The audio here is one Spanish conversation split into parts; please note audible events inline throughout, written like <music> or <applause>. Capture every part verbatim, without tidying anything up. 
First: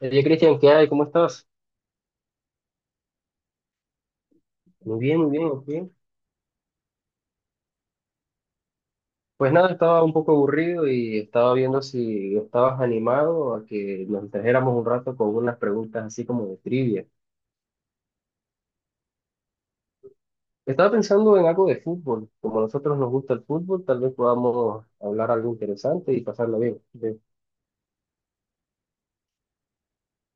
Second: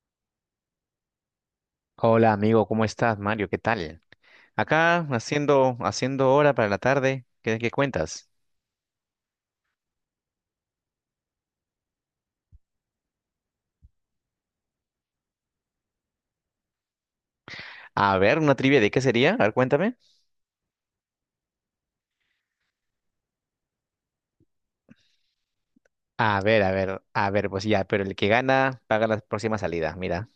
Oye, Cristian, ¿qué hay? ¿Cómo estás? Hola amigo, ¿cómo estás, Mario? ¿Qué tal? Muy Acá bien, muy bien, muy haciendo, bien. haciendo hora para la tarde. ¿Qué, qué cuentas? Pues nada, estaba un poco aburrido y estaba viendo si estabas animado a que nos distrajéramos un rato con unas preguntas así como de trivia. A ver, una trivia de qué sería. A ver, cuéntame. Estaba pensando en algo de fútbol. Como a nosotros nos gusta el fútbol, tal vez podamos hablar algo interesante y A pasarlo ver, a bien. ver, Sí. <laughs> a ver, pues ya, pero el que gana paga la próxima salida, mira.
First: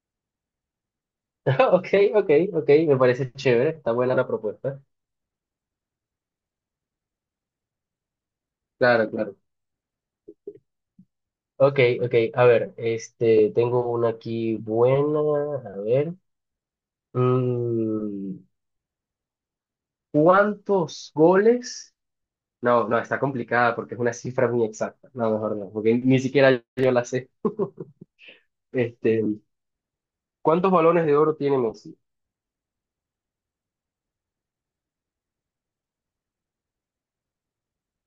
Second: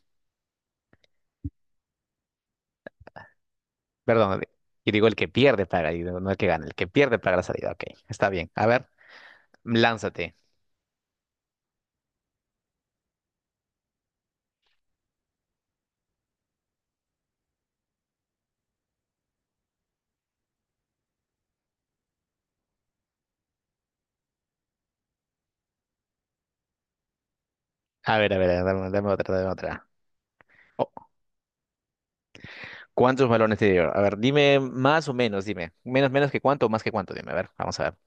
Ok, ok, ok, me parece chévere, está buena la Perdón, propuesta. y digo el que pierde paga, y digo, no el que gana, el que pierde paga la salida. Ok, está bien. A ver, Claro, claro. lánzate. Ok, ok, a ver, este, tengo una aquí buena, a ver. Mm, ¿Cuántos goles? No, no, está complicada porque es una cifra muy exacta. No, mejor no, porque ni siquiera yo la sé. A ver, a ver, dame, dame Este, otra, dame otra. ¿cuántos Oh, balones de oro tiene Messi? ¿cuántos balones te dio? A ver, dime más o menos, dime. Menos, menos que cuánto o más que cuánto, dime. A ver, vamos a ver.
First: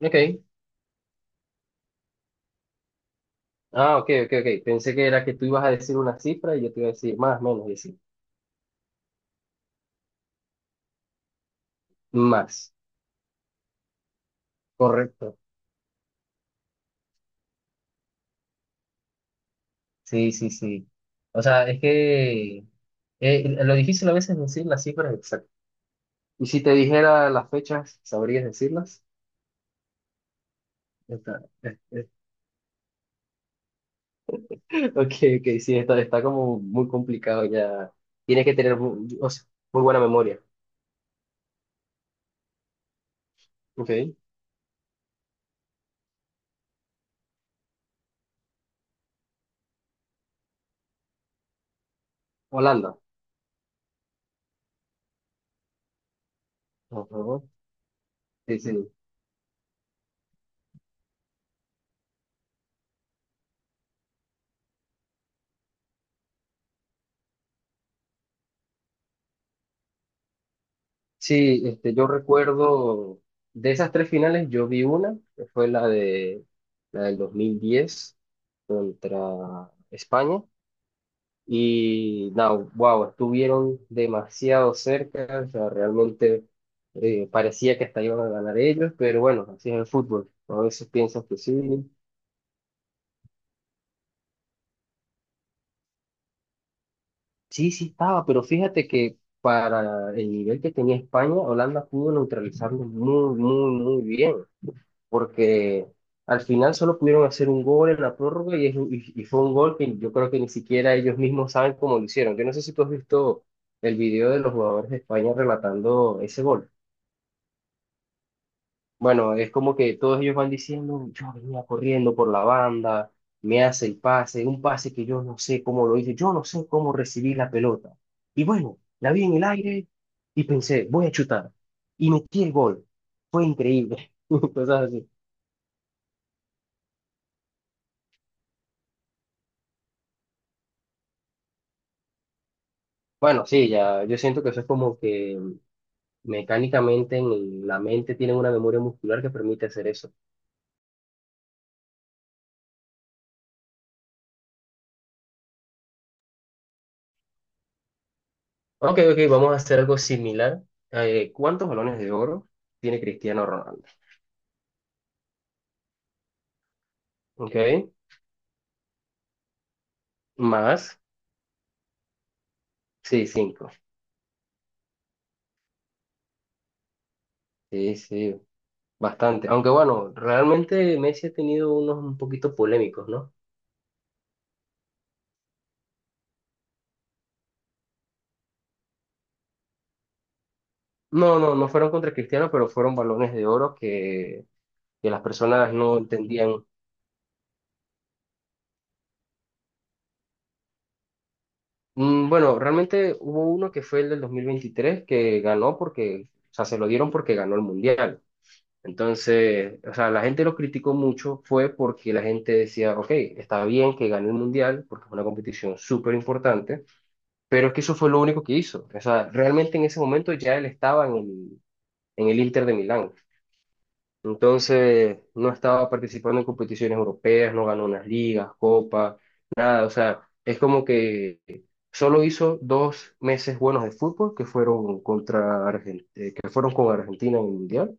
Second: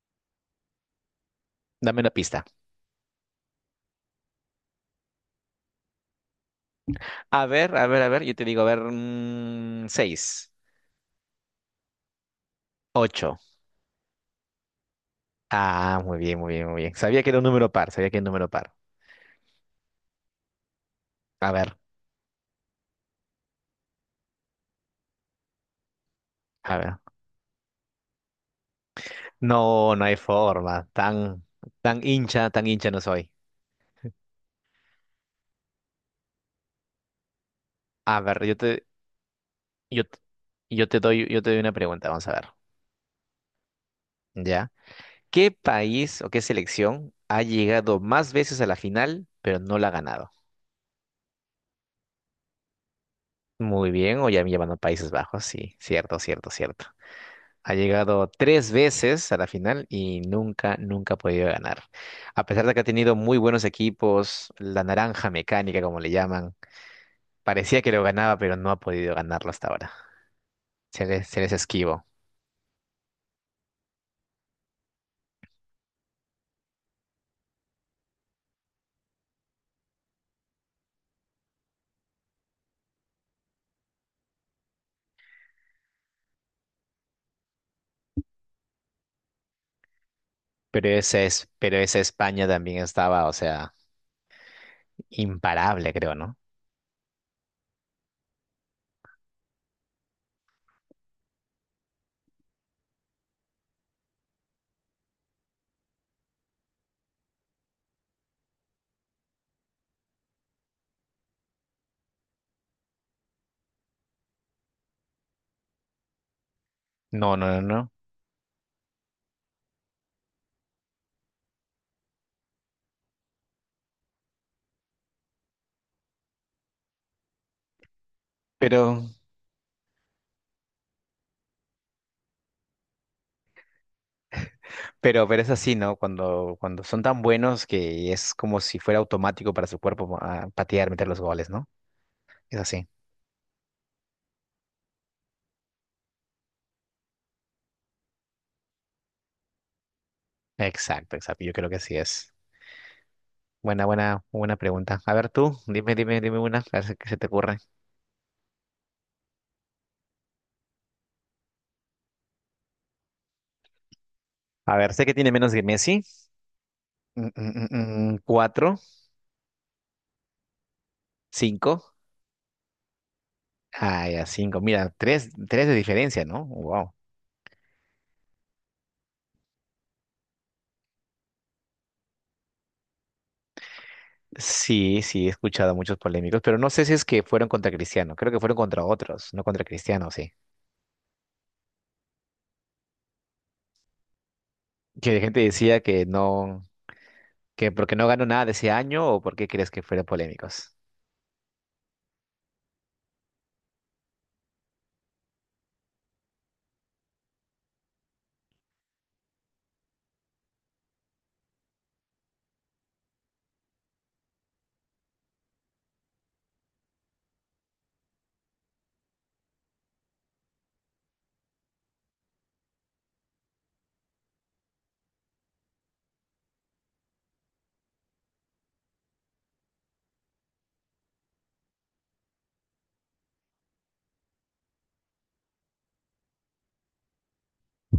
Ok. Dame una pista. Ah, ok, ok, ok. Pensé que era que tú ibas a decir una cifra y yo te iba a decir más, A menos, y ver, a decir ver, a ver, yo te digo, a ver, mm, seis, más. ocho. Correcto. Ah, muy bien, muy bien, muy bien. Sabía que era un número par, sabía que era un número par. Sí, sí, sí. O A sea, ver, es que eh, lo difícil a veces es decir las cifras exactas. Y si te a ver. dijera las fechas, ¿sabrías decirlas? No, no hay forma. Tan, Está- tan hincha, tan hincha no soy. Ok, ok, sí, está, está como muy complicado ya. A ver, Tienes que yo tener te, mu- o sea, muy, buena yo, t- memoria. yo te doy, yo te doy una pregunta, vamos a ver. Ok, ¿Ya? ¿Qué país o qué selección ha llegado más veces a la final, pero no la ha ganado? Holanda. Muy bien, o ya me llevan a Países Bajos, sí, cierto, cierto, cierto. Ajá. Ha llegado Sí, tres sí. veces a la final y nunca, nunca ha podido ganar. A pesar de que ha tenido muy buenos equipos, la naranja mecánica, como le llaman, parecía que lo ganaba, pero no ha podido ganarlo hasta ahora. Se les, se les Sí, este, esquivo. yo recuerdo de esas tres finales, yo vi una, que fue la de la del dos mil diez contra España. Y no, wow, estuvieron demasiado cerca, o sea, realmente eh, parecía que hasta iban a ganar ellos, pero bueno, así es el fútbol. A Pero veces esa piensas que es, pero sí, esa España también estaba, o sea, imparable, creo, ¿no? sí, sí estaba, pero fíjate que para el nivel que tenía España, Holanda pudo neutralizarlo muy, muy, muy bien, porque al final solo pudieron hacer un gol en la prórroga y, es un- y- y fue un gol que yo creo que ni siquiera ellos mismos saben cómo lo hicieron. Yo no sé si tú has visto el video de los jugadores de España relatando ese gol. No, no, no, no. Bueno, es como que todos ellos van diciendo, yo venía corriendo por la banda, me hace el pase, un pase que yo no sé cómo lo hice, yo no sé cómo recibí la pelota. Y bueno, Pero, la vi en el aire y pensé, voy a chutar. Y metí el gol. Fue increíble. <laughs> Cosas así. pero, pero es así, ¿no? Cuando, cuando son tan buenos que es como si fuera automático para su cuerpo ah, patear, meter los goles, ¿no? Es así. Bueno, sí, ya, yo siento que eso es como que mecánicamente en la mente tienen una memoria muscular que permite hacer eso. Exacto, exacto. Yo creo que así es. Buena, buena, buena pregunta. A ver tú, dime, dime, dime una, a ver si- qué se te ocurre. Ok, ok, vamos a hacer algo similar. Eh, ¿cuántos balones de oro tiene Cristiano Ronaldo? A ver, sé que tiene menos que Messi. Mm, Ok, mm, mm, mm, cuatro, más. cinco. Sí, cinco. Ah, ya, cinco. Mira, tres, tres de diferencia, ¿no? Wow. Sí, sí, bastante. Aunque bueno, realmente Messi ha tenido unos un poquito polémicos, ¿no? Sí, sí, he escuchado muchos polémicos, pero no sé si es que fueron contra Cristiano. Creo que fueron contra otros, no contra Cristiano, sí. No, no, no fueron contra Cristiano, pero fueron balones de oro que, que Que la las gente personas decía no que no, entendían. que porque no ganó nada de ese año o porque crees que fueron polémicos. Mm, Bueno, realmente hubo uno que fue el del dos mil veintitrés que ganó porque, o sea, se lo dieron porque ganó el Mundial. Entonces, o sea, la gente lo criticó mucho fue porque la gente decía, ok, está bien que gane el Mundial porque es una competición súper importante. Pero es que eso fue lo único que hizo. O sea, realmente en ese momento ya él estaba en el, en el Inter de Milán. Entonces, no estaba participando en competiciones europeas, no ganó unas ligas, copas, nada. O sea, es como que solo hizo dos meses buenos de fútbol que fueron contra Argentina, que fueron con Argentina en el Mundial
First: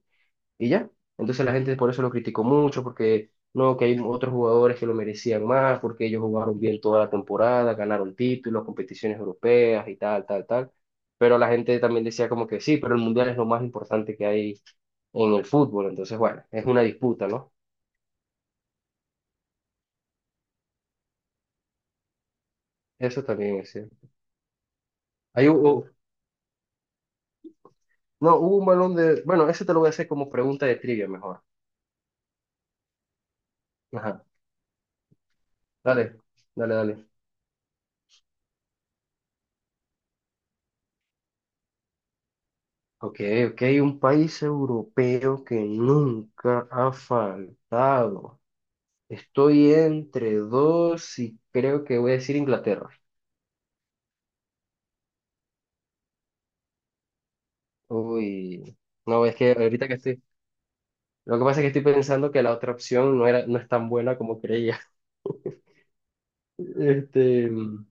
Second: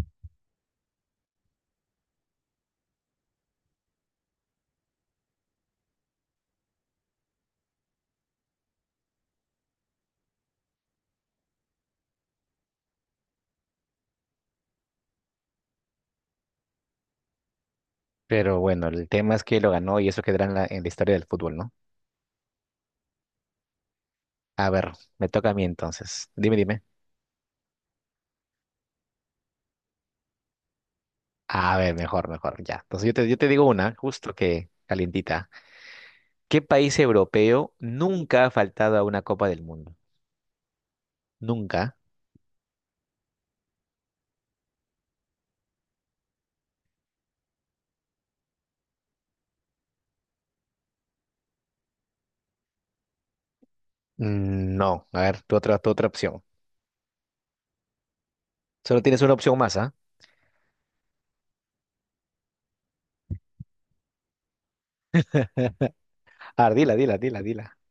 y ya. Entonces la gente por eso lo criticó mucho, porque no, que hay otros jugadores que lo merecían más, porque ellos jugaron bien toda la temporada, ganaron títulos, competiciones europeas y tal, tal, tal. Pero la gente también decía como que sí, pero el mundial es lo más importante que hay en el fútbol. Entonces, bueno, es una disputa, ¿no? Pero bueno, el tema es que lo ganó y eso quedará en la, en la, historia del fútbol, ¿no? Eso también es cierto. A ver, me toca Ahí a mí hubo, entonces. Dime, dime. no, hubo un balón de, bueno, eso te lo voy a hacer como pregunta de trivia mejor. Ah, a ver, mejor, mejor, ya. Entonces yo te, yo te digo una, Ajá. justo que calientita. Dale, ¿Qué dale, país dale. europeo nunca ha faltado a una Copa del Mundo? Nunca. Ok, ok, un país europeo que nunca ha faltado. Estoy entre dos y creo que voy a decir Inglaterra. Mm, No, a ver, tu otra, tu otra opción. Uy, Solo tienes no, una es que opción más, ahorita ¿ah? que estoy, lo que pasa es que estoy pensando que la otra opción no era, no es tan buena como creía. <laughs> A ver, dila, dila, dila, Este, dila. mm,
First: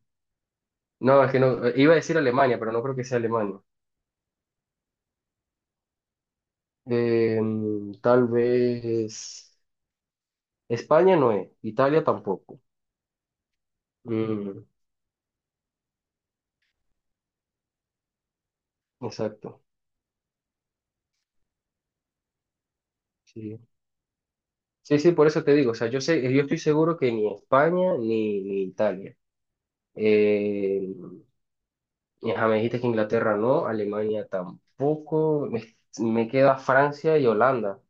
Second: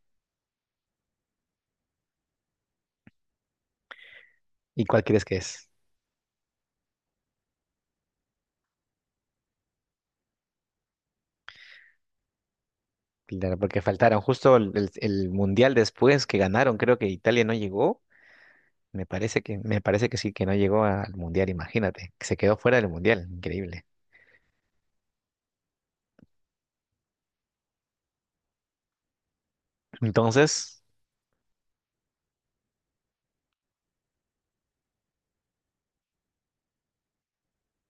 no, es que no, eh, iba a decir Alemania, pero no creo que sea Alemania. ¿Y cuál crees que es? Eh, mm, tal vez España no es, Italia tampoco. Claro, porque faltaron justo Mm, el, el- el Mundial después que ganaron, creo que Italia no llegó. Me parece que, exacto, me parece que sí, que no llegó al Mundial, imagínate, que se quedó fuera del Mundial, sí. increíble. Sí, sí, por eso te digo, o sea, yo sé, yo estoy seguro que ni España ni, ni Italia. Entonces, Eh, Y, ajá, me dijiste que Inglaterra no, Alemania tampoco. Me, me queda Francia y Holanda.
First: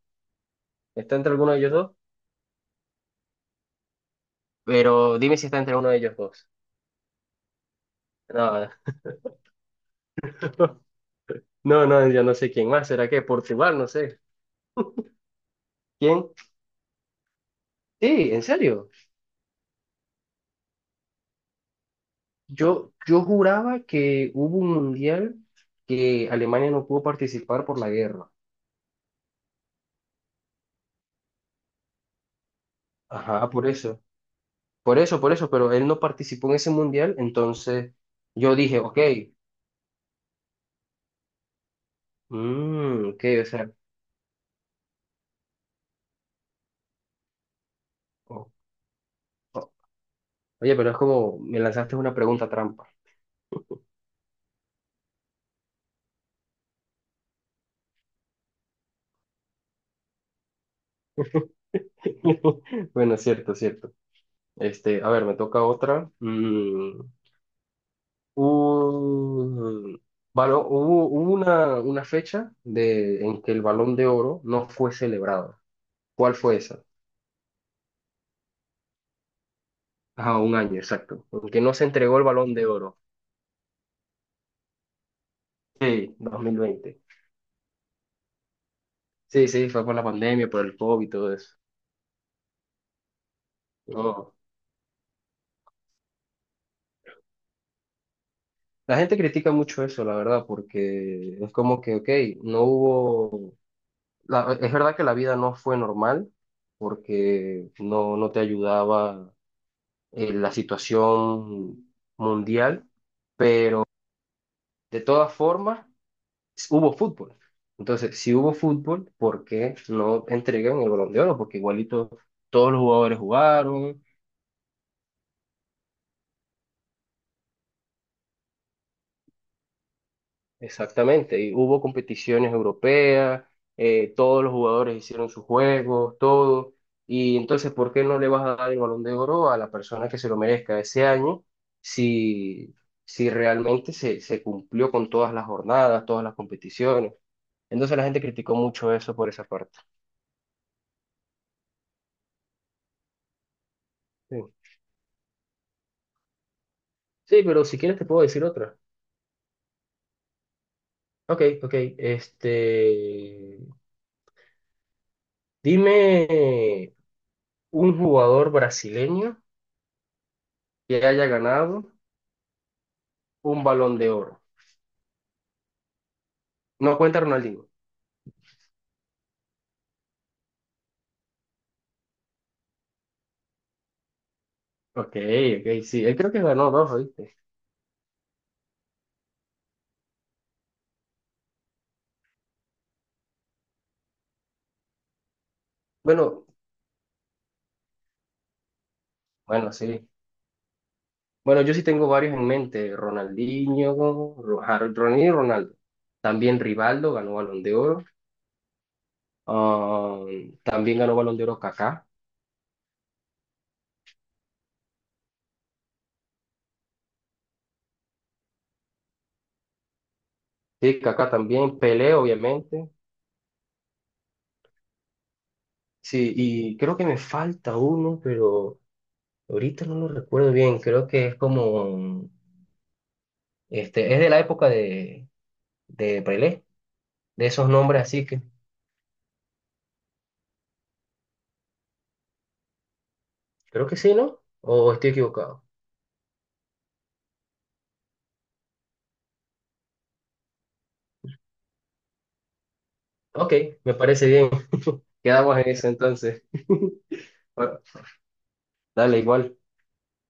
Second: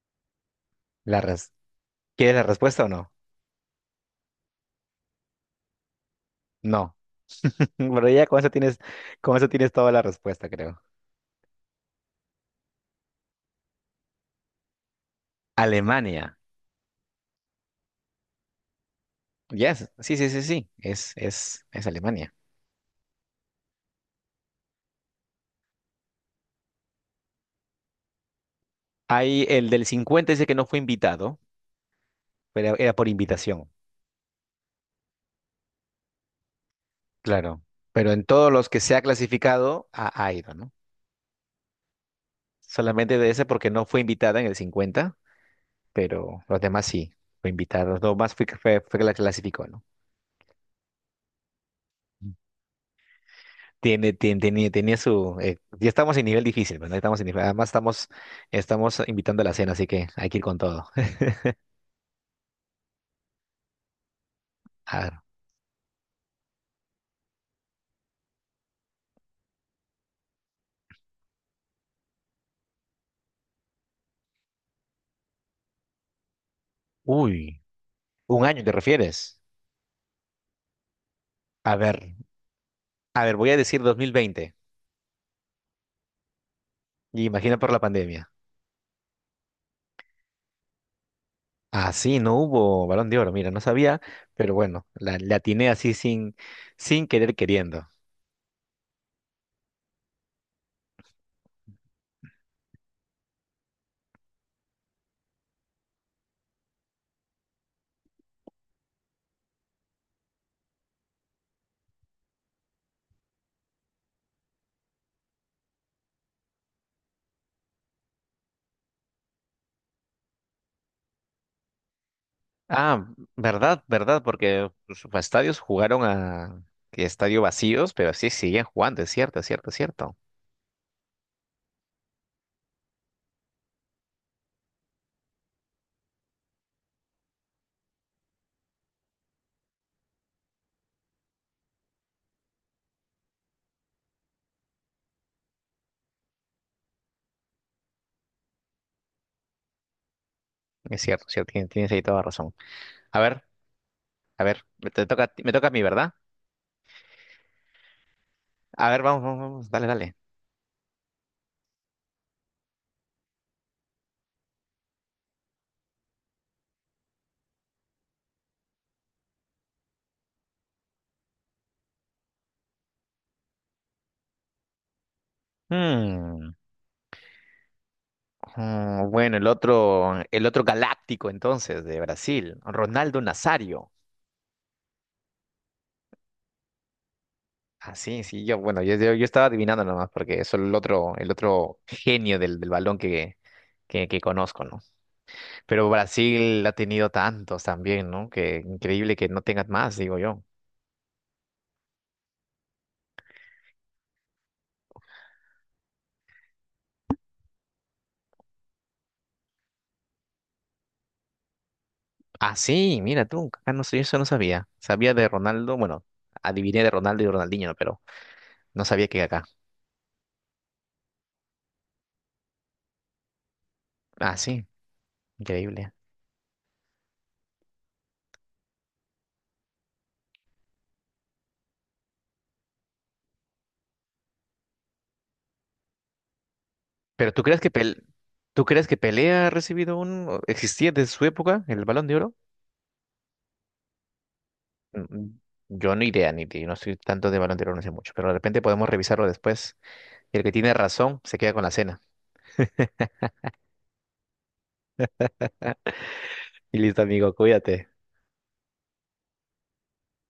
¿Está la entre alguno res- de ellos dos? ¿quieres la respuesta o no? Pero dime si está entre uno de ellos dos. No. Pero ya con eso No, tienes, con eso tienes toda la respuesta, creo. <laughs> no, no, yo no sé quién más. ¿Será que Portugal? No sé. ¿Quién? Alemania. Sí, en serio. Yes. Sí, sí, sí, sí. Es, es, es Alemania. Yo, yo juraba que hubo un mundial que Alemania no pudo participar por la guerra. Hay el del cincuenta dice que no fue invitado, pero era por Ajá, por invitación. eso. Por eso, por eso, pero él no participó en ese mundial, Claro. entonces Pero en todos yo los dije, que se ok, ha clasificado, ha, ha ido, ¿no? mm, Solamente ok, de ese o porque sea, no fue invitada en el cincuenta pero los demás sí, fue invitada. Los demás fue, o- fue, fue que la clasificó, ¿no? Oye, pero es como me lanzaste una pregunta trampa. Tiene, tiene, tenía, tenía su. eh, ya estamos en nivel difícil, ¿verdad? Estamos en nivel- además estamos, estamos invitando a la cena, así que hay que ir con todo. <laughs> Bueno, cierto, cierto. A Este, a ver, ver, me toca otra. Mm, un- balón- hubo hubo una, una fecha de, en que el Balón de Oro no fue celebrado. ¿Cuál fue esa? uy, un año te refieres. Ah, un año, exacto. Porque A no se ver, entregó el Balón de Oro. a ver, voy a decir dos mil veinte. Sí, dos mil veinte. Y imagina por la pandemia. Sí, sí, fue por la pandemia, por el COVID y todo eso. Ah, sí, no hubo Balón de Oro, mira, no sabía, No. pero bueno, la, la, atiné así sin, sin querer queriendo. La gente critica mucho eso, la verdad, porque es como que, ok, no hubo la- es verdad que la vida no fue normal porque no, no te ayudaba eh, la situación mundial. De todas formas, hubo fútbol. Entonces, si hubo fútbol, ¿por qué no entregan el Balón de Oro? Porque igualito todos los Ah, jugadores verdad, jugaron, verdad, porque pues, los estadios jugaron a que estadio vacíos, pero sí siguen jugando, es cierto, es cierto, es cierto. exactamente, y hubo competiciones europeas, eh, todos los jugadores hicieron sus juegos, todo, y entonces, ¿por qué no le vas a dar el Balón de Oro a la persona que se lo merezca ese año si, si realmente se, se cumplió con todas las jornadas, todas las competiciones? Entonces la gente criticó mucho eso por esa parte. Es cierto, es cierto, tien- tienes ahí toda razón. A ver, Sí, a ver, me te toca, a ti- me toca a mí, ¿verdad? sí, pero si quieres te puedo decir otra. A ver, vamos, vamos, vamos, dale, Ok, ok, este, dime un jugador brasileño que haya ganado un Balón de Oro. dale. No cuenta Ronaldinho. Mm, bueno, el otro, el otro galáctico entonces de Brasil, Ronaldo Nazario. Ok, ok, sí. Él creo que ganó dos, ¿viste? Ah, sí, sí, yo, bueno, yo, yo, yo estaba adivinando nomás porque es el otro, el otro genio del, del balón que, que, que conozco, ¿no? Pero Bueno, Brasil ha tenido tantos también, ¿no? Que increíble que no tengas bueno, más, sí. digo yo. Bueno, yo sí tengo varios en mente. Ronaldinho, Ro- Har- Ronaldinho y Ronaldo. También Rivaldo ganó Balón de Oro. Ah, también ganó Balón de Oro Kaká. Ah, sí, mira tú, acá no sé, eso no sabía. Sabía de Ronaldo, bueno, adiviné de Ronaldo y Ronaldinho, ¿no? Pero no sabía que acá. Sí, Kaká también. Pelé, obviamente. Ah, sí, increíble. Sí, y creo que me falta uno, pero ahorita no lo recuerdo bien. Creo que es como, este, es de la época de, de Pelé, Pero ¿tú de crees esos que nombres Pel- así que, tú crees que Pelé ha recibido un o existía desde su época el Balón de Oro? creo que sí, ¿no? ¿O estoy Mm, equivocado? Yo no idea ni de- no soy tanto de Balón de Oro, no sé mucho, pero de repente podemos revisarlo después. Y el que tiene razón se queda con la cena. Ok, me parece bien. Quedamos en eso entonces. Y listo, <laughs> amigo, Bueno, cuídate. dale igual.